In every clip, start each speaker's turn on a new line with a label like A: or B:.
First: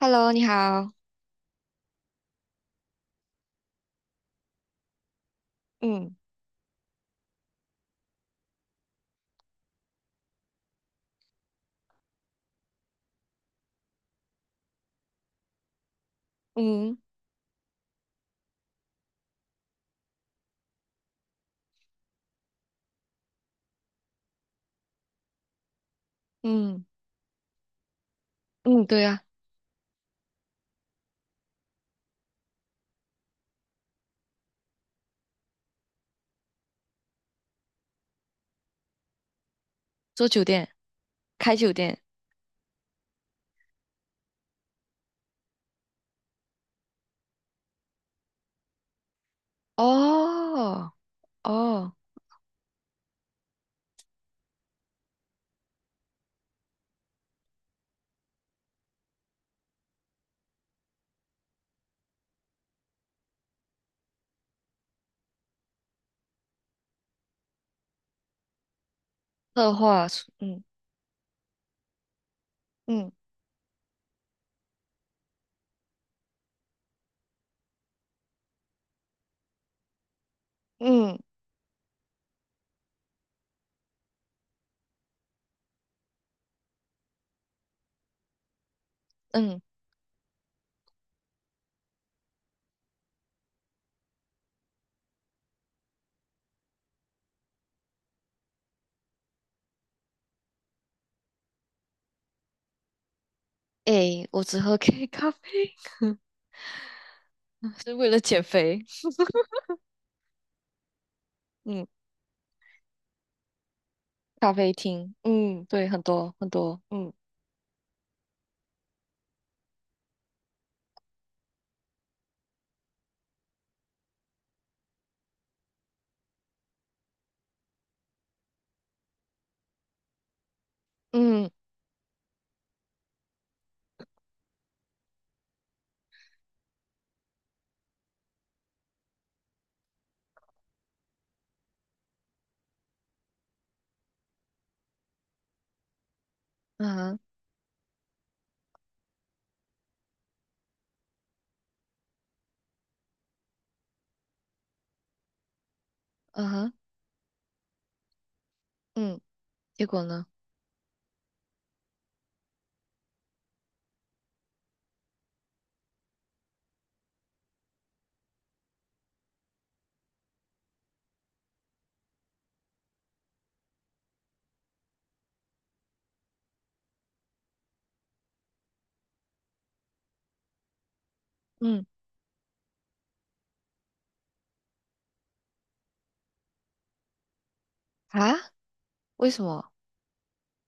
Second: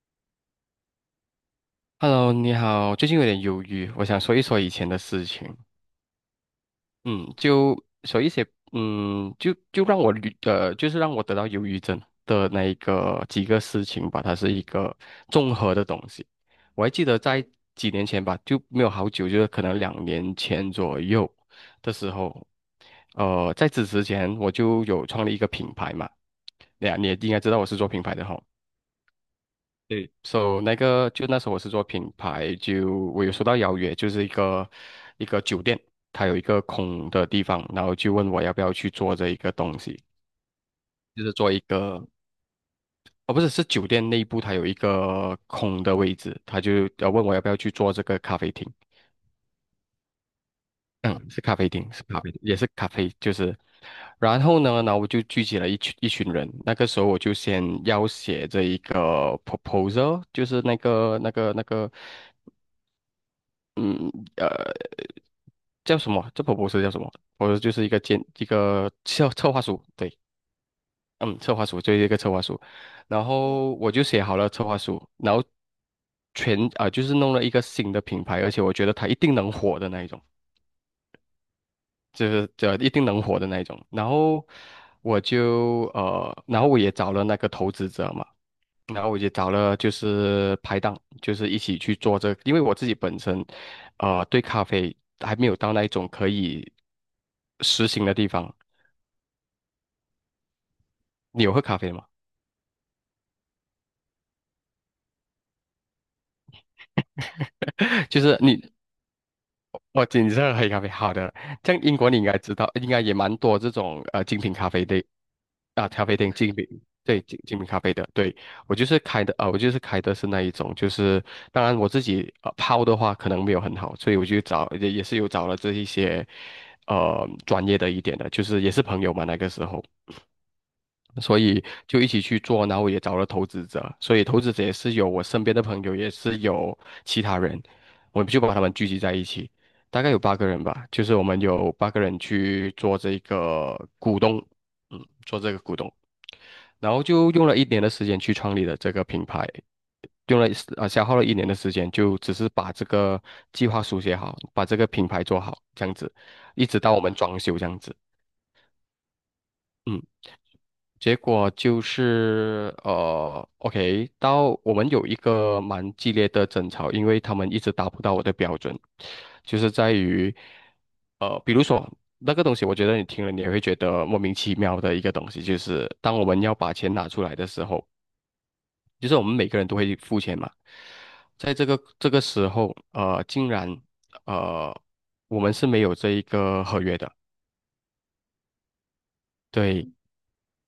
A: Hello，你好。
B: Hello，你好，最近有点忧郁，我想说一说以前的事情。
A: 嗯
B: 嗯，就说一些，就让我捋就是让我得到忧郁症的那一个几个事情吧，它是一个综合的东西。我还
A: 嗯
B: 记得在几年前吧，就没有好久，就是可能2年前左右的时候，在此之前我就有创立一个品牌嘛，
A: 嗯
B: 对呀，你也应该知道我是做品牌的哈。
A: 嗯，对啊，
B: 对，so 那个就那时候我是做品牌，就我有收到邀约，就是一个酒店，它有一个空的地方，然后就问我要不要去做这一个东西，
A: 做酒店，
B: 就是做
A: 开
B: 一
A: 酒店。
B: 个，哦不是，是酒店内部它有一个空的位置，他就要问我要不要去做这个咖啡厅，
A: 哦
B: 嗯，是咖啡厅，
A: 哦，
B: 是咖啡厅也是咖啡，就是，然后呢，然后我就聚集了一群一群人，那个时候我就先要写这一个 proposal，就是那个。嗯，呃。叫什么啊？这 p r o 叫什么？我说就是一个建一个策划
A: 策
B: 书，
A: 划
B: 对，
A: 出，嗯
B: 嗯，策划书就是一个策划书，
A: 嗯
B: 然后我就写好了策划书，然后就是弄了一个新的品牌，而且我觉得它一定能火的那一种，
A: 嗯，
B: 就是这一定能火的那一种。然后然后我也找了那个投资者嘛。然后我就找
A: 嗯，
B: 了就是拍档，就是一起去做这个因为我自己本身，对咖啡还没有到那一种可以实行的地方。你有喝咖啡吗？
A: 诶，我只喝 K 咖啡，是为 了
B: 就是
A: 减
B: 你
A: 肥。
B: 哦，精品黑咖啡，好的。像
A: 嗯，
B: 英国你应该知道，应该也蛮多这种精
A: 咖
B: 品咖
A: 啡
B: 啡店
A: 厅，嗯对，
B: 啊，
A: 很
B: 咖啡
A: 多
B: 店
A: 很
B: 精品，
A: 多。嗯
B: 对，精品咖啡的。对，我就是开的，啊，我就是开的是那一种，就是当然我自己泡的话可能没有很好，所以我就找也是有找了这一些专业的一点的，就是也是朋友嘛那个时候，所
A: 嗯
B: 以就一起去做，然后也找了投资者，所以投资者也是有我身边的朋友，也是有其他人，我们就把他们聚集在一起，大概有八个人吧，就是我们有八个人去做这个股东，做这个股东，然
A: 嗯
B: 后
A: 哼
B: 就用了一年的时间去创立了这个品牌，用了啊消耗了一年的时间，就只是把这个计划书写好，把这个品牌做好，这样子，
A: 嗯
B: 一
A: 哼，
B: 直到我们装修这样子。
A: 嗯，结
B: 嗯。
A: 果呢？
B: 结果就是OK，到我们有一个蛮激烈的争吵，因为他们一直达不到我的标准，就是在于比如说那个东西，我觉得你听了你也会觉得莫名其妙的一个东西，就是当我们要把钱拿出来的时候，就是我们每个人都会付钱嘛，在
A: 嗯，
B: 这个时候，竟然呃，我们是没有这一个合约的。
A: 啊，为什么？
B: 对，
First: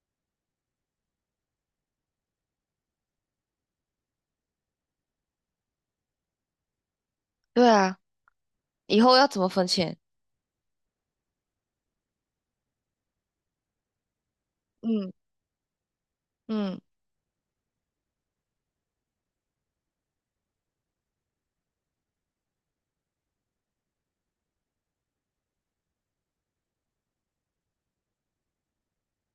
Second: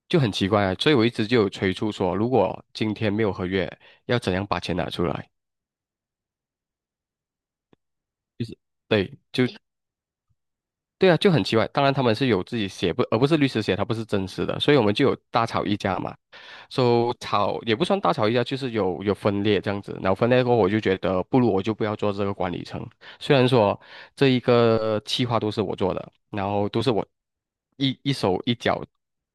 B: 就很奇怪啊。所以我一直就有催促说，如果今天没有合约，要怎样把钱拿出来？
A: 对啊，
B: 就是
A: 以后
B: 对，
A: 要怎
B: 就
A: 么分钱？
B: 对啊，就很奇怪。当然他们是有自己写不，而不是律师写，他不是真实的，所以我们就
A: 嗯
B: 有大吵一架嘛。
A: 嗯，
B: so, 吵也不算大吵一架，就是有分裂这样子。然后分裂过后，我就觉得不如我就不要做这个管理层，虽然说这一个企划都是我做的，然后都是我一手一脚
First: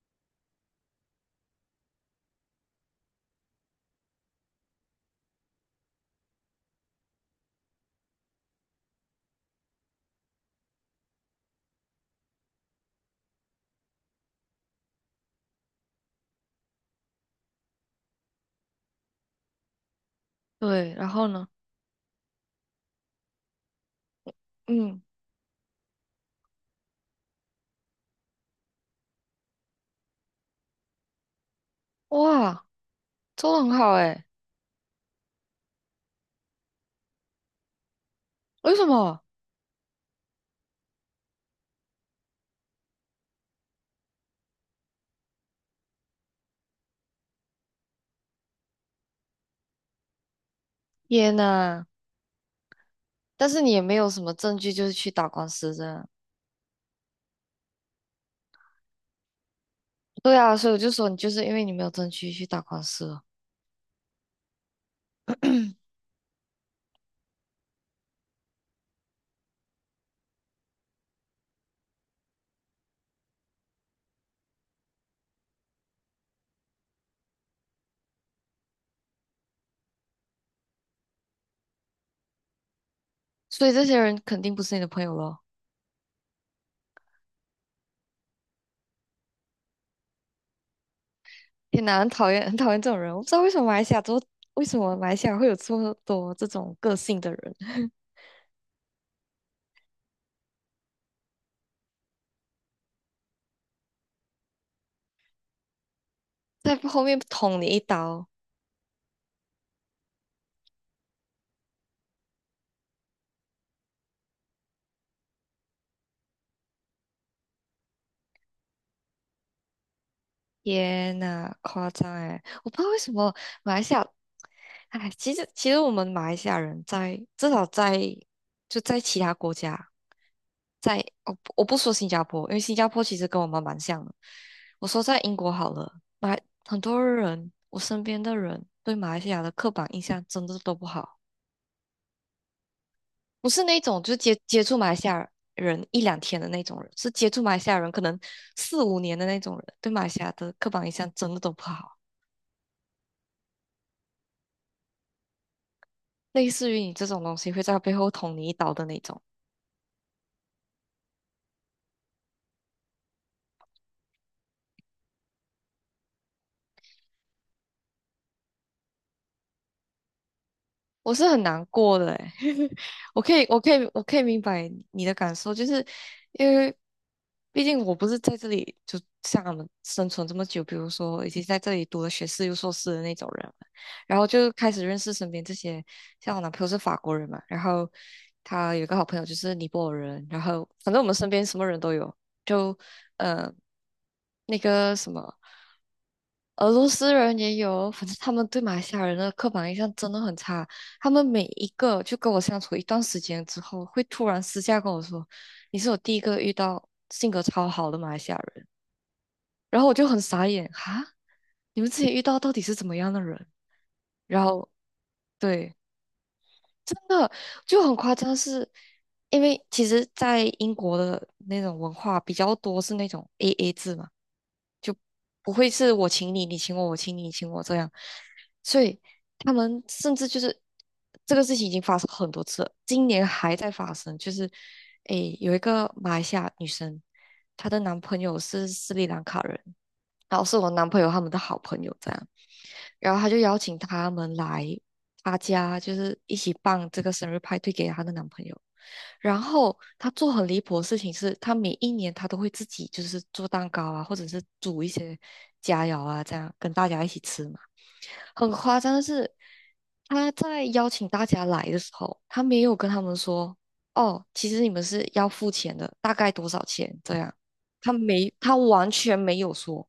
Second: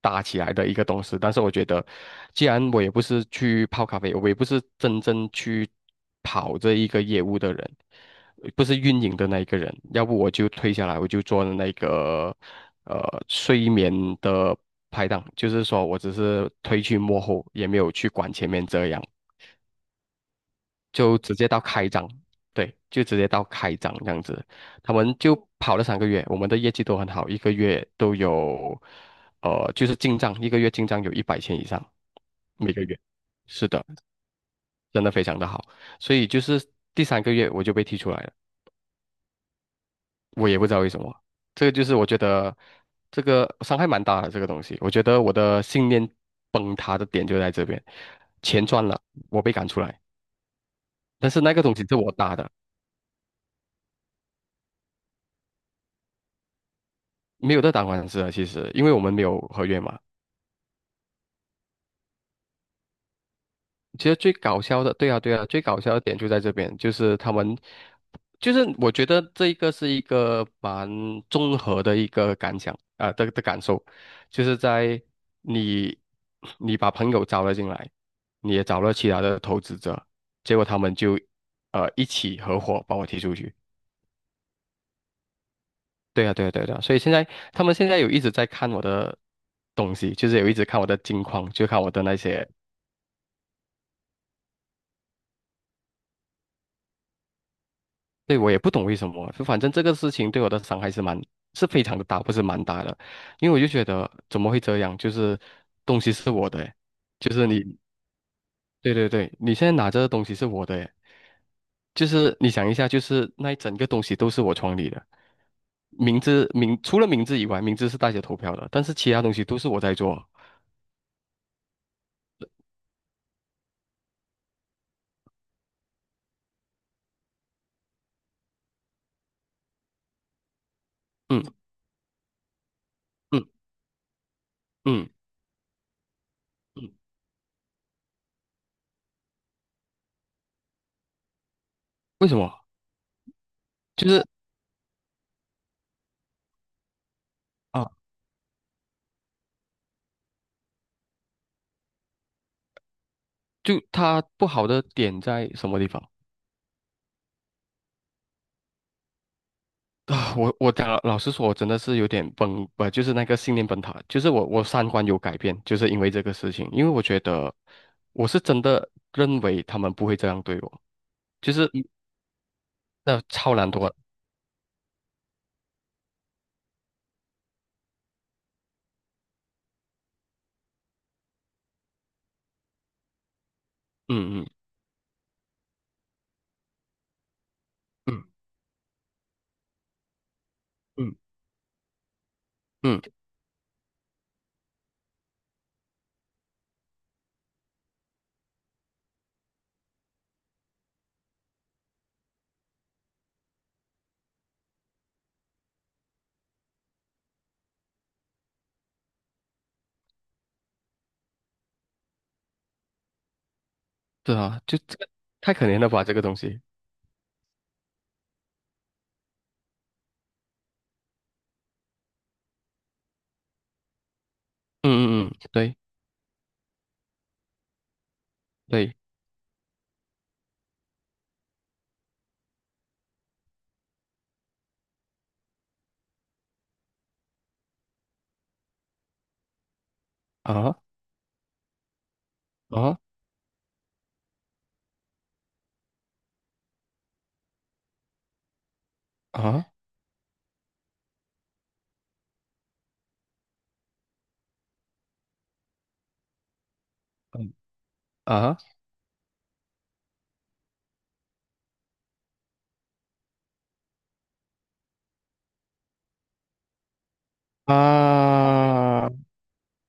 B: 搭起来的一个东西，但是我觉得，既然我也不是去泡咖啡，我也不是真正去跑这一个业务的人，不是运营的那一个人，要不我就退下来，我就做那个呃睡眠的拍档，就是说我只是推去幕后，也没有去管前面这样。
A: 对，然
B: 就
A: 后
B: 直
A: 呢？
B: 接到开张，对，就直接到开张这样子。他
A: 嗯，
B: 们就跑了三个月，我们的业绩都很好，一个月都有，就是进账，一个月进账有一百千以上，
A: 哇，
B: 每个月。
A: 做的
B: 是
A: 很
B: 的，
A: 好诶。
B: 真的非常的好。所以就是第三个月我就被踢出来了，
A: 为什么？
B: 我也不知道为什么。这个就是我觉得这个伤害蛮大的这个东西，我觉得我的信念崩塌的点就在这边，钱赚了，我被赶出来，但
A: 天
B: 是那个东
A: 呐，
B: 西是我搭的，
A: 但是你也没有什么证据，就是去打官司这样。
B: 没有在打官司啊，其实因为我们没有合约嘛。
A: 对啊，所以我就说你就是因为你没有证据去打官司了，
B: 其实最搞笑的，对啊，对啊，最 搞笑的点就在这边，就是他们，就是我觉得这一个是一个蛮综合的一个感想啊、的感受，就是在你你把朋友招了进来，你也找了其他的投资者，结果他们就一起合伙把我踢出去。
A: 所以这些人肯定不是你的朋友咯。
B: 对啊，对啊，对啊，对啊，所以现在他们现在有一直在看我的东西，就是有一直看我的近况，就看
A: 天
B: 我
A: 呐，
B: 的
A: 很
B: 那
A: 讨厌，
B: 些
A: 很讨厌这种人。我不知道为什么马来西亚会有这么多这种个性的人，
B: 对，我也不懂为什么，就反正这个事情对我的伤害是蛮，是非常的大，不是蛮大的，因为我就觉得怎么会这样？就是东西是我的 诶
A: 在后面
B: 就是
A: 捅
B: 你，
A: 你一刀。
B: 对对对，你现在拿着的东西是我的诶就是你想一下，就是那一整个东西都是我创立的，名字，除了名字以外，名字是大家投票的，但是其他东西都是我在做。
A: 天呐，夸张哎！我不知道为什么马来西亚，哎，其实我们马来西亚人在至少在就在其他国家，在
B: 嗯
A: 我不说新加坡，因为新加坡其实跟
B: 嗯
A: 我们蛮像的。我说
B: 嗯
A: 在英国好了，马很
B: 嗯，
A: 多人我身边的人对马来西亚的刻板印象真的都不好，
B: 为什么？
A: 不是那种
B: 就
A: 就
B: 是
A: 接触马来西亚人一两天的那种人，是接触马来西亚人
B: 啊，
A: 可能四五年的那种人，对马来西亚的刻板印象真的都不好。
B: 就它不好的点在什么地方？
A: 类似于你这种东西会在背后捅你一刀的那种。
B: 啊，我讲老实说，我真的是有点崩，不就是那个信念崩塌，就是我三观有改变，就是因为这个事情，因为我觉得我是真的认为他们不会这样对我，
A: 我是很
B: 就
A: 难
B: 是
A: 过的诶，我
B: 那
A: 可以，
B: 超
A: 我
B: 懒
A: 可以，
B: 惰，
A: 我可以明白你的感受，就是因为毕竟我不是在这里就像他们生存这么久，比如说已经在这里读了学士又硕士的那种人了然后
B: 嗯嗯
A: 就开始认识身边这些，像我男朋友是法国人嘛，然后
B: 嗯
A: 他有一个好朋友就是尼泊尔人，然后反正我们
B: 嗯
A: 身边什么人都有，就
B: 嗯，
A: 呃那个什么。俄罗斯人也有，反正他们对马来西亚人的刻板印象真的很差。他们每一个就跟我相处一段时间之后，会突然私下跟我说：“你是我第一个遇到性格超好的马来西亚人。”然后我就很傻眼，哈，你们之前遇到到底是怎么样的人？
B: 对
A: 然
B: 啊，
A: 后
B: 就这个太可
A: 对，
B: 怜了吧，这个东西，
A: 真的就很夸张是，因为其实，在英国的那种文化比较多是那种 AA 制嘛，就
B: 嗯嗯嗯，
A: 不会
B: 对
A: 是我请你，你请我，我请你，你请我这样，所
B: 对
A: 以他们甚至就是这个事情已经发生很多次了，今年还在发生，就是诶有一个马来西亚女生，她的男朋友是斯里兰卡人，然后是我
B: 啊
A: 男朋友他们的好朋友这样，
B: 啊
A: 然后他就邀请他们来他家，就是一起办这个生日派对给她的男朋友。然
B: 啊
A: 后她做很离谱的事情是，她每一年她都会自己就是做蛋糕啊，或者是煮一些佳肴啊，这样跟大家一起吃
B: 嗯
A: 嘛。很
B: 啊
A: 夸张的是，她在邀请大家来的时候，她没有跟他们说，哦，其实你们是要付钱的，大概多少钱这样，她完
B: 啊
A: 全没有说。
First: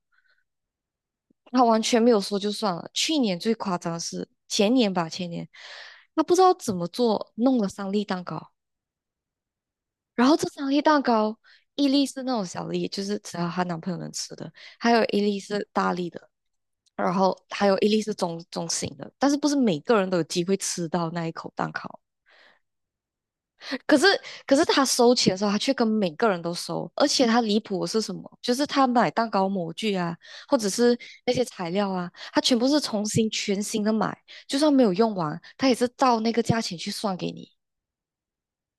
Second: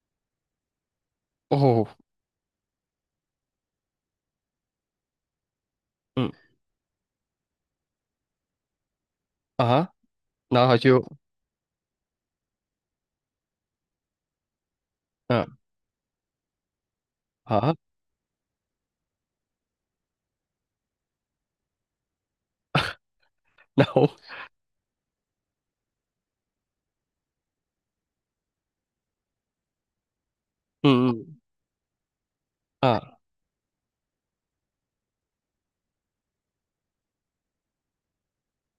A: 他完
B: 哦
A: 全没有说就算了。去年最夸张的是前年吧，前年他
B: 嗯
A: 不知道怎么做，弄了三粒蛋糕，
B: 啊，
A: 然后这
B: 然
A: 三
B: 后他
A: 粒
B: 就
A: 蛋糕，一粒是那种小粒，就是只要她男朋友能吃的，还有一粒
B: 嗯
A: 是大粒的，然后还
B: 啊，
A: 有一粒是中型的，但是不是每个人都有机会吃到那一口蛋糕。
B: 然
A: 可是，
B: 后
A: 可是，他收钱的时候，他却跟每个人都收，而且他离谱的是什么？就是他买蛋糕模具啊，或者是
B: 嗯
A: 那
B: 嗯。
A: 些材料啊，他全部是重
B: 啊。
A: 新全新的买，就算没有用完，他也是照那个价钱去算给你。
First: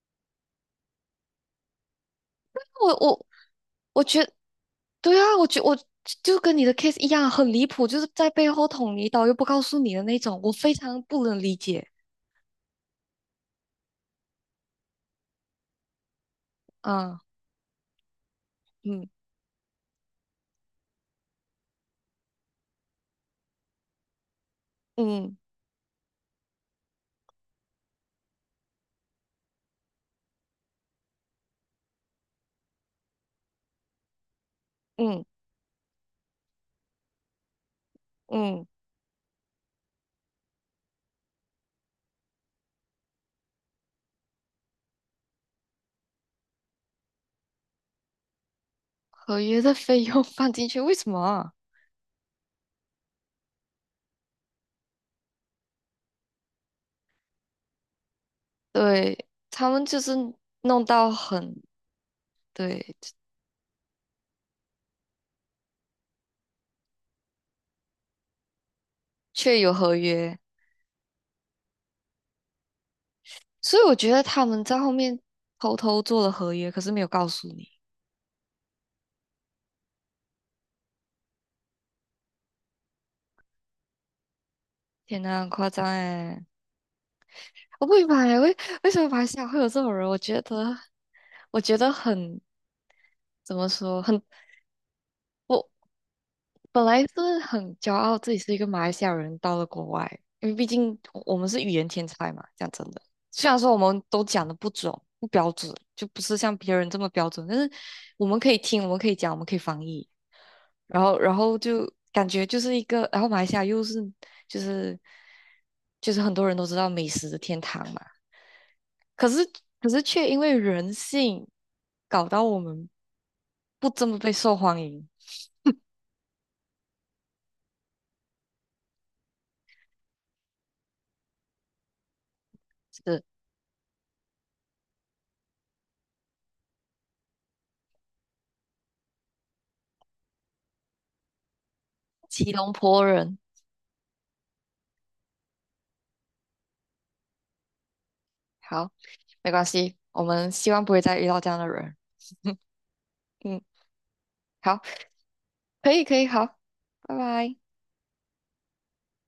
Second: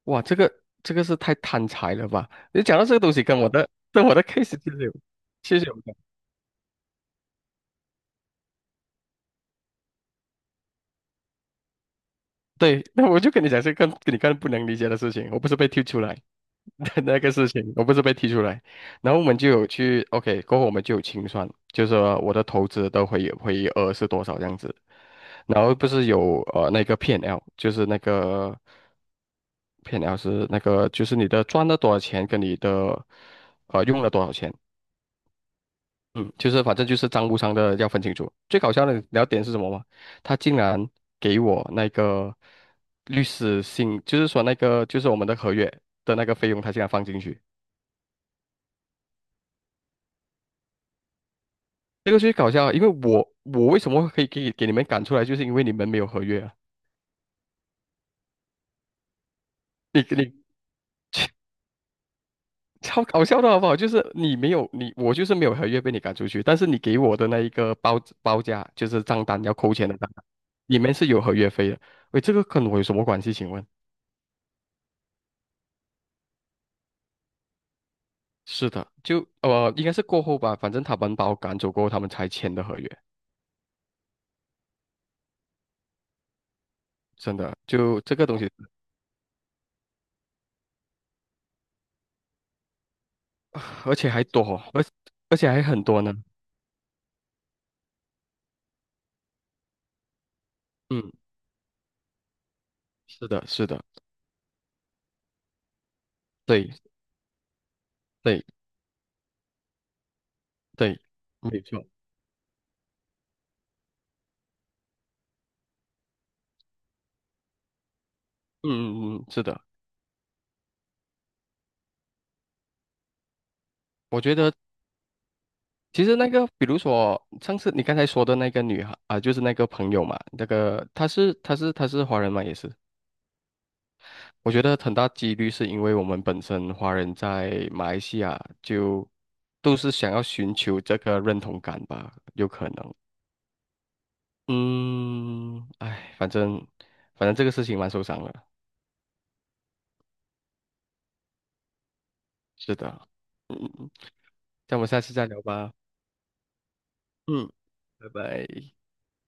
B: 哇，这个是太贪财了吧？你讲到
A: 我
B: 这个东西，
A: 我我
B: 跟我
A: 觉
B: 的
A: 得，
B: case 其实有，
A: 对啊，
B: 其实有
A: 我
B: 关。
A: 就跟你的 case 一样，很离谱，就是在背后捅你一刀又不告诉你的那种，我非常不能理解
B: 对，那我就跟你讲这个跟你更不能理解的事情，我不是被踢出来的 那
A: 啊，
B: 个事情，我不是被踢出来，
A: 嗯
B: 然后我们就有去 OK，过后我们就有清算，就是说我的投资的回额是多少这样子，
A: 嗯
B: 然后不是有那个 P&L，就是那个 P&L 是那个就是你的赚了多少钱跟你的用了多少钱。
A: 嗯
B: 嗯，就是反正就是账务上的要分清楚。最
A: 嗯，
B: 搞笑的聊点是什么吗？他竟然给我那个律师信，就是说那个就是我们的合约的那个费用，他竟然放进去。
A: 合约的费用放进去为什么啊
B: 这个最搞笑啊，因为我为什么可以给你们赶出来，就是因为你们没有合约啊。
A: 对，他们就是
B: 你
A: 弄到 很，对，
B: 超搞笑的好不好？就是你没有你我就是没有合约被你赶出去，但是你给我的那一个报价就是账单要
A: 确有
B: 扣钱
A: 合
B: 的账单，
A: 约，
B: 里面是有合约费的。喂，这个跟我有什么关系？请问？
A: 所以我觉得他们在后面偷偷做了合约，可是没有告诉你。
B: 是的，就，应该是过后吧，反正他们把我赶走过后，他们才签的合约，
A: 天呐，很夸张哎！
B: 真的，
A: 我不
B: 就
A: 明白
B: 这个东
A: 欸
B: 西，
A: 为什么马来西亚会有这种人，我觉得很怎么
B: 而
A: 说，
B: 且还多，而而且还
A: 我
B: 很多呢。
A: 本来是很骄傲自己是一个马来西亚人，到了国外，因为毕竟
B: 嗯，
A: 我们是语言天才嘛，讲真的。
B: 是的，
A: 虽然
B: 是
A: 说我
B: 的，
A: 们都讲的不准、不标准，就不是像
B: 对
A: 别人这么标准，但是我们
B: 对
A: 可以听，我们可以讲，我们可以翻译，
B: 对，
A: 然后
B: 没错。
A: 就感觉就是一个，然后马来西亚又是就是就是很多人都知道美食的天堂嘛，
B: 嗯嗯嗯，
A: 可
B: 是
A: 是
B: 的，
A: 可是却因为人性搞到我们不这么
B: 我
A: 被
B: 觉得
A: 受欢迎，
B: 其实那个，比如说上次你刚才说的那个女孩啊、就是那个朋友嘛，那个她是华人嘛，也是。
A: 是
B: 我觉得很大几率是因为我们本身华人在马来西亚就都是想要寻求这个认同感吧，有
A: 吉
B: 可
A: 隆
B: 能。
A: 坡人。
B: 嗯，哎，反正这个事情蛮受伤的。
A: 好，没关系，我们希望不会再遇到这样的人。
B: 是的，
A: 嗯，
B: 嗯，那我
A: 好，
B: 们下次再聊吧。
A: 可以，可以，好，拜
B: 嗯，
A: 拜。
B: 拜拜。